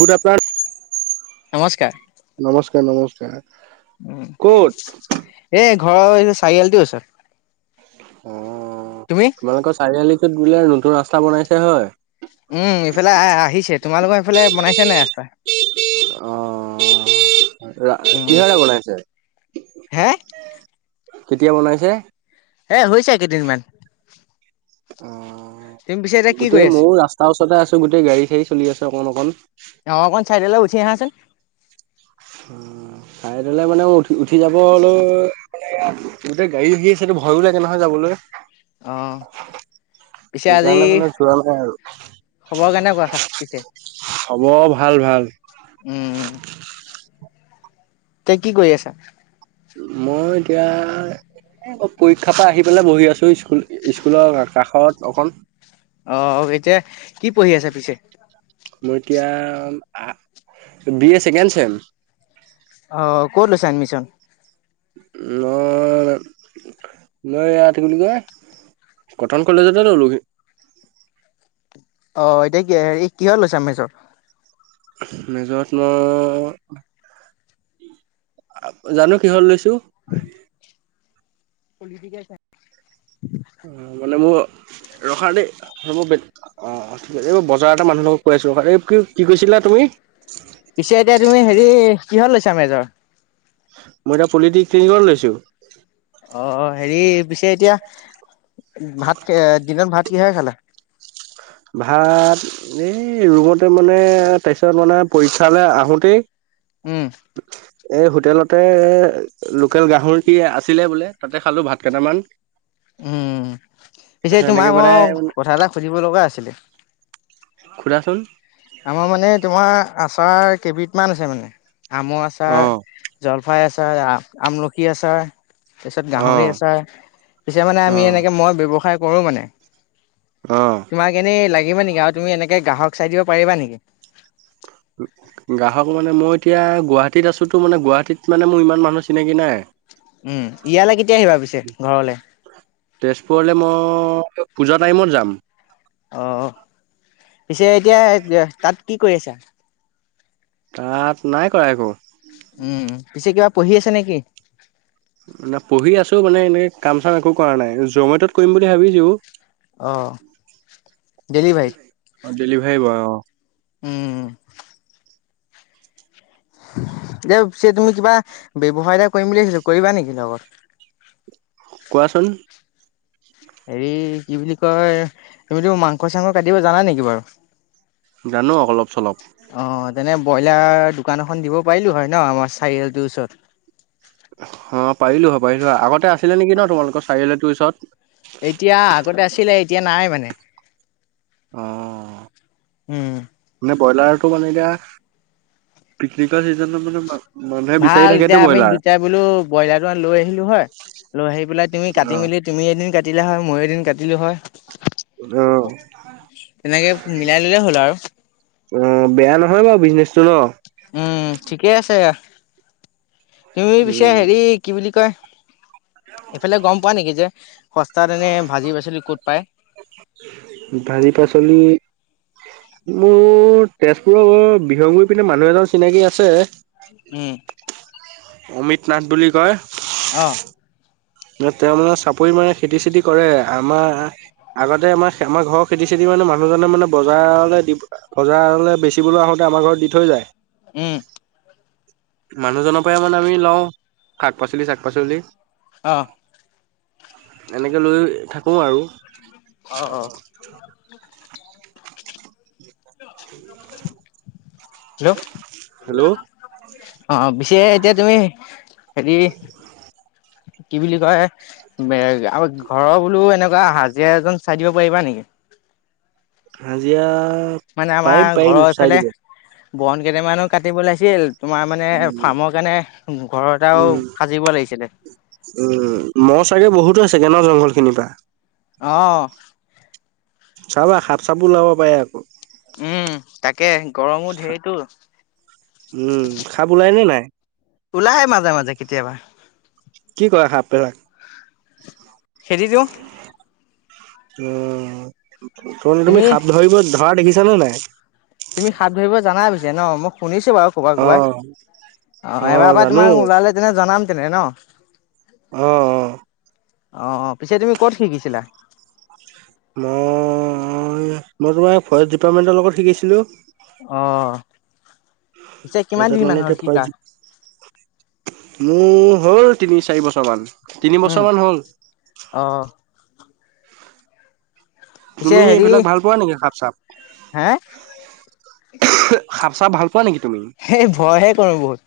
দুটা পৰা। নমস্কাৰ। নমস্কাৰ নমস্কাৰ। ক'ত এ ঘৰৰ চাৰি আলিটো ওচৰত। অ তুমি? তোমালোকৰ চাৰিআলিটোত বোলে নতুন ৰাস্তা বনাইছে হয়? উম ইফালে আহ আহিছে। তোমালোকৰ এইফালে বনাইছে নাই ৰাস্তা? [unintelligible] উম, কিহেৰে বনাইছে? হে কেতিয়া বনাইছে! এ হৈছে কেইদিনমান। অ তুমি পিছে এতিয়া কি কৰি গোটেই আছা? মও ৰাস্তাৰ ওচৰতে আছো গোটেই গাড়ী চাই চলি আছে অকন অকণ অৱ অকণ চাইডলে গুচি আহা চোন। উম চাই চাইডলে মানে উঠি উঠি যাবলে এয়া গাড়ী আহি আছে ভয়ো লাগে নহয় যাবলে। অ পিছে আজি সেইকাৰণে মানে যোৱা নাই আৰু খবৰ কেনেকুৱা [unintelligible] খবৰ ভাল ভাল উম তই কি কৰি আছা? মই এতিয়া। অ পৰীক্ষাৰ পৰা আহি পেলাই বহি আছো স্কুল স্কুলৰ কাষৰত অকণ অ এতিয়া কি পঢ়ি আছে পিছে মোৰ এতিয়া বি এ ছেকেণ্ড চেম অ কত'লৈছা এডমিচন? মই মই ইয়াত কি বুলি কয়, কটন কলেজতে ললোহি। অ এতিয়া কিহত লৈছা মেজৰ মেজৰত মই, জানো কিহৰ লৈছো। তো [unintelligible] [unintelligible] মানে মোৰ ৰখা দেই [unintelligible] এইবোৰ বজাৰ এটা মানুহ লগক কৈ আছো, [unintelligible] এই কি কি কৈছিলা। তুমি পিছে এতিয়া তুমি হেৰি কিহৰ লৈছা মেজৰ মই এতিয়া পলিটি নিক লৈছো অ হেৰি পিছে এতিয়া ভাত দিনত ভাত কিহেৰে খালা? ভাত এই ৰুমতে মানে তাপিছত মানে পৰীক্ষালে আহোতেই উম। এই হোটেলতে লোকেল গাহৰি কি আছিলে বোলে তাতে খালো ভাত কেইটামান উম পিছে তাৰপিছত তোমাক এনেকে মানে মই কথা এটা সুধিব লগা আছিলে সুধাচোন। আমাৰ মানে তোমাৰ আচাৰ কেইবিধ মান আছে মানে আমৰ অ আচাৰ জল চফাই আচাৰ আমলখি আচাৰ তাৰিছত গাহৰি অ', আচাৰ পিছে মানে আমি অ', এনেকে মই ব্যৱসায় কৰো মানে অ', তোমাক এনেই লাগিব নেকি আৰু তুমি এনেকে গ্ৰাহক চাই দিব পাৰিবা নেকি? গ্ৰাহক মানে মই এতিয়া গুৱাহাটীত আছোতো মানে গুৱাহাটীত মানে মোৰ ইমান মানুহ চিনাকি নাই। উম ইয়ালৈ কেতিয়া আহিবা পিছে ঘৰলে তেজপুৰলে মই পূজা টাইমত যাম অ, পিছে এতিয়া তাত কি কৰি আছা? তাত নাই কৰা একো। উম, পিছে কিবা পঢ়ি আছে নেকি? মানে পঢ়ি আছো মানে এনেকে কাম চাম একো কৰা নাই, জমেটোত কৰিম বুলি ভাবিছো। অ ডেলিভাৰীত অ ডেলিভাৰী বয় অৱ উম [unintelligible] তুমি কিবা ব্যৱসায় এটা কৰিম বুলি ভিছিলো কৰিবা নেকি লগত? কোৱাচোন। হেৰি কি বুলি কয় তুমিতো মাংস চাংস কাটিব জানা নেকি বাৰু জানো অলপ চলপ যেনে ব্ৰইলাৰ দোকান এখন দিব পাৰিলোঁ হয় ন আমাৰ চাৰিআলটোৰ ওচৰত অৱ পাৰিলো হয় পাৰিলো হয় আগতে আছিলে নেকি ন তোমালোকৰ চাৰিআলি তোৰ ওচৰত এতিয়া আগতে আছিলে এতিয়া নাই মানে অ উম মানে ব্ৰইলাৰটো মানে এতিয়া পিকনিকৰ চিজনত মানে মানুহে বিচাৰি ভাল থাকেতো এতিয়া আমি ব্ৰইলাৰ। দুটাই বোলো ব্ৰইলাৰটো লৈ আহিলো হয়। আৰু আহি পেলাই তুমি কাটি অ', মেলি তুমি এদিন কাটিলা হয় মই এদিন কাটিলো হয়। আহ তেনেকে মিলাই ললে হ'ল আৰু অ বেয়া নহয় বাৰু বিজনেচ। উম ঠিকেই আছে। তুমি পিছো হেৰি উম কি বুলি কয় এইফালে গম পোৱা নেকি যে সস্তাতেনে ভাজি পচলি ক'ত পায়? ভাৰি পাচলি মোৰ তেজপুৰৰ বিহংগুৰি পিনে মানুহ এজন চিনাকি আছে। উম অমিত নাথ বুলি কয় আহ। তেওঁ মানে চাপৰি মানে খেতি চেতি কৰে আমাৰ আগতে আমাৰ আমাৰ ঘৰৰ খেতি চেতি মানে মানুহজনে মানে বজাৰলৈ বজাৰলৈ বেচিবোৱা হ আমাৰ ঘৰত দি থৈ যায় উম মানুহজনৰ পৰাই ইমান আমি লওঁ শাক পাচলি শাক পাচলি আহঢ় এনেকে লৈ থাকো আৰু আহ অ। হেল্ল' হেল্ল' অ পিছে এতিয়া তুমি হেৰি কি বুলি কয় এ আ ঘৰৰ বোলো এনেকুৱা হাজিৰা এজন চাই দিব পাৰিবা নেকি [inaudible] হাজিয়া মানে আমাৰ ঘৰৰ ইফালে বন কেইটামানো কাটিব লাগিছিল তোমাৰ মানে উম ফাৰ্মৰ কাৰণে ঘৰ এটাও উম সাজিব লাগিছিলে উম মহ চাগে বহুতো চাগে ন জংঘল খিনিৰ পৰা। আহ। চাবা সাপ চাপো ওলাব পাৰে আকৌ। উম তাকে গৰমো ঢেৰটো। উম সাপ ওলাই নে নাই? ওলাহে মাজে মাজে কেতিয়াবা? পেলাক খেদি দিওঁ। উম ত তুমি সাপ ধৰিব ধৰা দেখিছা নে নাই? তুমি সাপ ধৰিব জানা পিছে ন মই শুনিছ চু বাৰু কবাত অ কবাত, অ এবাৰ পৰা তোমাক ওলালে তেনে জনাম তেনে ন? আহ আহ। আহ পিছে তুমি ক'ত শিকিছিলা? মই মই তোমাৰ ফৰেষ্ট ডিপাৰ্টমেন্টৰ লগত শিকিছিলো। অ। পিছে কিমান দিন তাৰপিছত মান মানে হ'ল এতিয়া শিকা? ফৰেছ মোৰ হ'ল তিনি চাৰি বছৰমান, তিনি উম, বছৰ মান হ'ল। অ', পিছে তুমি হেৰি এইবিলাক ভাল পোৱা নেকি সাপ চাপ? হে সাপ চাপ ভাল খোৱা নেকি তুমি? সেই ভয়হে কৰো বহুত।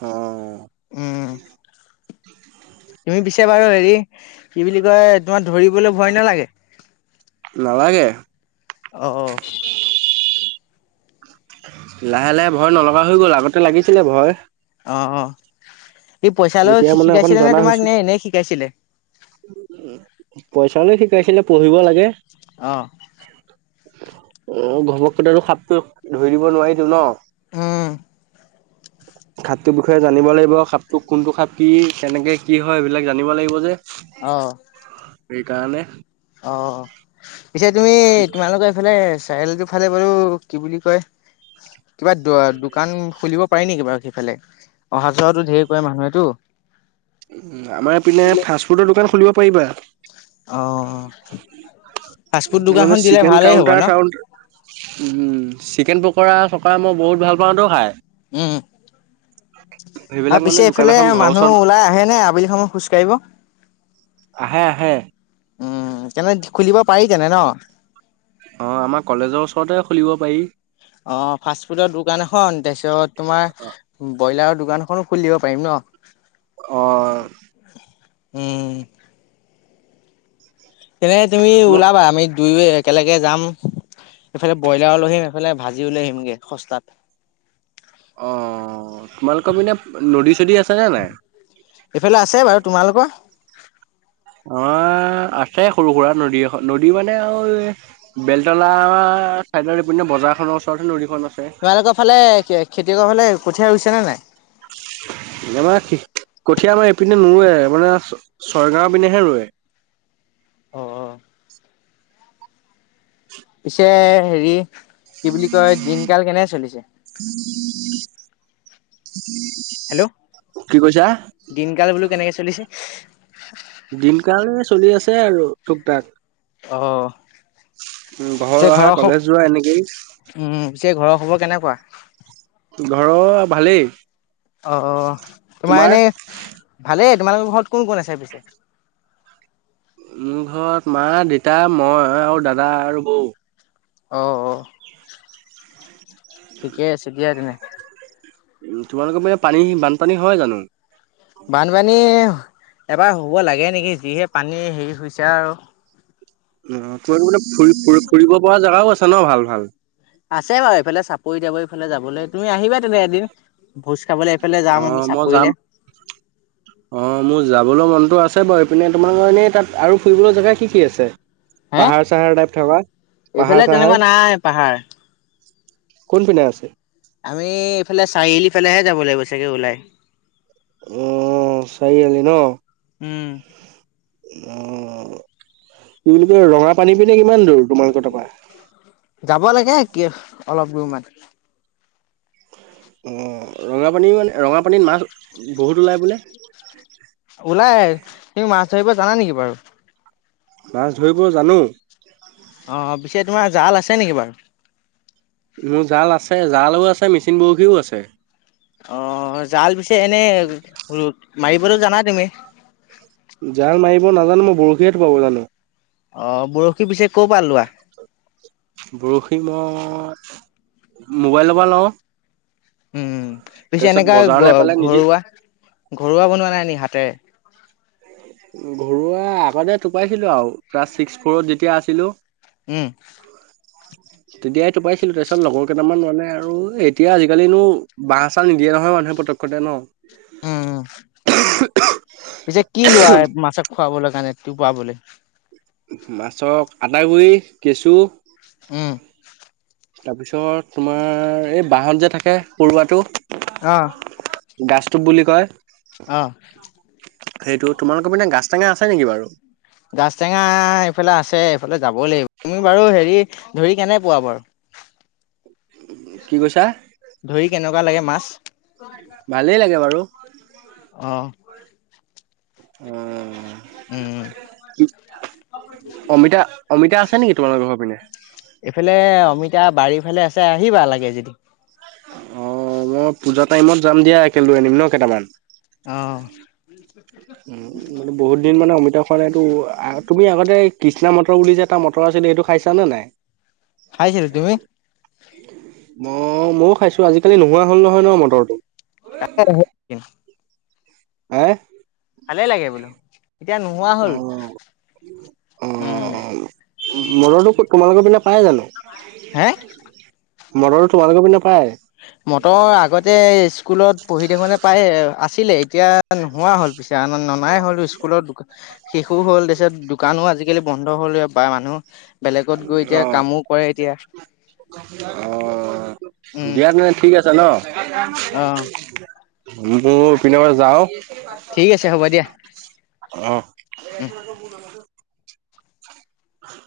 অ। উম। তুমি পিছে বাৰু হেৰি, কি বুলি কয় তোমাৰ ধৰিবলৈ ভয় নালাগে? নালাগে। অঁ। লাহে লাহে ভয় নলগা হৈ গ'ল আগতে লাগিছিলে ভয়। অ অ ই পইচা লৈ এতিয়া মানে শিকাইছিলে নে তোমাক নে এনেই শিকাইছিলে? পইচা লৈ শিকাইছিলে পঢ়িব লাগে। অহ। অ ঘপককেইটো সাপটো ধৰি দিব নোৱাৰিলো ন। উম। সাপটোৰ বিষয়ে জানিব লাগিব, সাপটো কোনটো সাপ কি, কেনেকে, কি হয় সেইবিলাক জানিব লাগিব যে। অহ। সেইকাৰণে অ, পিছে তুমি তোমালোকৰ এইফালে চাৰি আলিটো ফালে বাৰু কি বুলি কয় কিবা দ দোকান খুলিব পায় নেকি বাৰু সিফালে, অহা যোৱাটো ঢেৰ কৰে মানুহেতো। আমাৰপিনে ফাষ্টফুডৰ দোকান খুলিব পাৰিবা। অহ। উম চিকেন কাউনটাৰ চাওনটা উম চিকেন পকৰা চকৰা মই বহুত ভাল পাওঁতো খাই। উম। [unintelligible] আৰু মানে পিছে দোকান এইফালে এখন ঘৰৰ ওচৰত মানুহ ওলাই আহে নে আবেলি সময় খোজকাঢ়িব? আহে আহে। উম তেনে খুলিব পাৰি তেনে ন? অ আমাৰ কলেজৰ ওচৰতে খুলিব পাৰি। অ ফাষ্ট ফুডৰ দোকান এখন, তাৰপিছত তোমাৰ ব্ৰইলাৰ দোকানখনো খুলিব দিব পাৰিম ন। অ। উম। তেনে তুমি তোমাক ওলাবা আমি দুই একেলগে যাম। এইফালে ব্ৰইলাৰ লৈ আহিম এইফালে ভাজি লৈ আহিমগে সস্তাত অ তোমালোকৰ মানে নদী চদী আছেনে নাই এফালে আছে বাৰু তোমালোকৰ অ আছে সৰু সুৰা নদী এখন নদী মানে আৰু বেলতলা চাইডতপিনে বজাৰ খনৰ ওৰতে নদী খন তোমালোকৰ ফালে খেতিয়কৰ ফালে কঠীয়া হৈছে নে নাই জমা আছি কঠীয়া আমাৰ ইপিনে নৰুৱে মানে ছয়গাঁওৰ পিনেহে ৰুৱে অ অ পিছে হেৰি কি বুলি কয় দিনকাল কেনে চলিছে হেল্ল' কি কৈছা দিনকাল বোলো কেনেকে চলিছে দিনকালে চলি আছে আৰু ঠুক থাক অহ ঘৰ পিছে অহা ঘৰৰ খব কলেজ যোৱা এনেকেই উম পিছে ঘৰৰ খবৰ কেনেকুৱা ঘৰ ভালেই অ তোমাৰ এনেই ভালেই তোমালোকৰ ঘৰত কোন কোন আছে পিছে মোৰ ঘৰত মা দেতা মই আৰু দাদা আৰু বৌ অ অ ঠিকেই আছে দিয়া তেনে উম! তোমালোকৰ পিনে পানী-বানপানী হয় জানো? বানপানী এইবাৰ হব লাগে নেকি যিহে পানী হেৰি হৈছে আৰু। অ তোমালোকৰ পিনে [unintelligible] ফু-ফুৰিব পৰা জেগাও আছে ন ভাল-ভাল? আছে বাৰু এইফালে চাপৰি-তাপৰি এইফালে যাবলৈ, তুমি আহিবা তেনে এদিন। ভোজ খাবলৈ এইফালে যাম অ আমি মই যাম। চাপৰিলে, অ মোৰ যাবলৈ মনটো আছে আছে বাৰু ইপিনে তোমাৰ [unintelligible] এনেই তাত আৰু ফুৰিবলৈ জেগা কি কি আছে?? হে পাহাৰ-চাহাৰ টাইপ থকা এইফালে তেনেকুৱা পাহাৰ-চাহাৰ। নাই পাহাৰ। কোন পিনে আছে? আমি এইফালে চাৰিআলিফালেহে যাব লাগিব চাগে ওলাই। অ চাৰিআালি ন। উম! [inaudible] অ কি বুলি কয় ৰঙাপানী পিনে কি কিমান দূৰ তোমালোকৰ তাপা যাব লাগে কি অলপ দূৰমান। অঁ ৰঙাপানী মানে, ৰঙাপানীত মাছ বহুত ওলায় বোলে? ওলাই। তুমি মাছ ধৰিব জানা নেকি বাৰু? মাছ ধৰিব জানো। অ পিছে তোমাৰ জাল আছে নেকি বাৰু? মোৰ জাল আছে। জালও আছে, মেচিন বৰশীও আছে। আহ! জাল পিছে এনেই মাৰিবতো জানা তুমি? জাল মাৰিব নাজানো, মই বৰশীহে টোপাব জানো। অ বৰশী পিছে ক'ৰ পৰা লোৱা? বৰশী মই মোবাইলৰ পৰা ল‌ও‍ঁ। উম পিছে এনেকা পিছে পালে নিজে ঘৰুৱা, [inaudible] ঘৰুৱা বনোৱা নাই নেকি হাতেৰে? ঘৰুৱা আগতে টোপাইছিলো আৰু ক্লাছ ছিক্স-ফৰত যেতিয়া আছিলো। উম! তেতিয়াই টোপাইছিলো, তাৰপিছত লগৰকেইটামান মানে আৰু এতিয়া আজিকালিনো বাঁহ-চাহ নিদিয়ে নহয় মানুহে উম, উম, পিছে [unintelligible] [unintelligible] কি লোৱা মাছক খোৱাবলৈ কাৰণে, টোপাবলৈ? মাছক আটাগুড়ি, কেঁচু। উম! তাৰপিছত তোমাৰ এই বাহত যে থাকে পৰুৱাটো? অঁ! গাষ্টুপ বুলি কয়। আহ! সেইটো, তোমালোকৰ মানে গাজটেঙা আছে নেকি বাৰু? গাজটেঙা এইফালে আছে এইফালে যাবই লাগিব। তুমি বাৰু হেৰি [unintelligible] ধৰি কেনে পোৱা বাৰু? কি কৈছা ধৰি কেনেকুৱা লাগে মাছ? ভালেই [inaudible] আহ! উম! উম! অমিতা অমিতা আছে নেকি তোমালোকৰ ঘৰৰ পিনে এইফালে অমিতা বাৰীৰফালে আছে [unintelligible] [unintelligible] আহিবা লাগে যদি। অ মই পূজা টাইমত যাম দিয়া, একেলৈ আনিম ন কেইটামান। অঁ! উম মানে বহুত দিন মানে অমিতা খোৱা নাইতো আ, তুমি আগতে কৃষ্ণা মটৰ বুলি যে এটা মটৰ আছিলে সেইটো খাইছা নে নাই? [unintelligible] খাইছিলো। তুমি? অ' ময়ো খাইছো আজিকালি নোহোৱা হ'ল নহয় ন মটৰটো। তাক [unintelligible] হে ভালেই লাগে বোলো এতিয়া নোহোৱা অ হল। অ উম মনতো [unintelligible] তোমালোকৰ পিনে পায় জানো হে মদৰো তোমালোকৰ পিনে। [unintelligible] মটৰ আগতে স্কুলত। পঢ়ি থাকোঁতে পায় আছিলে এতিয়া নোহোৱা হ'ল পিছে ননাই হলো স্কুলত সৰু হ'ল তাৰপিছত দোকানো আজিকালি বন্ধ হ'ল বা মানুহ। বেলেগত গৈ অ এতিয়া কামো কৰে এতিয়া। অ উম দিয়া তেনে ঠিক আছে ন অ মোৰপিনে বাৰ যাও। ঠিক আছে হ'ব দিয়া অ ' [inaudible]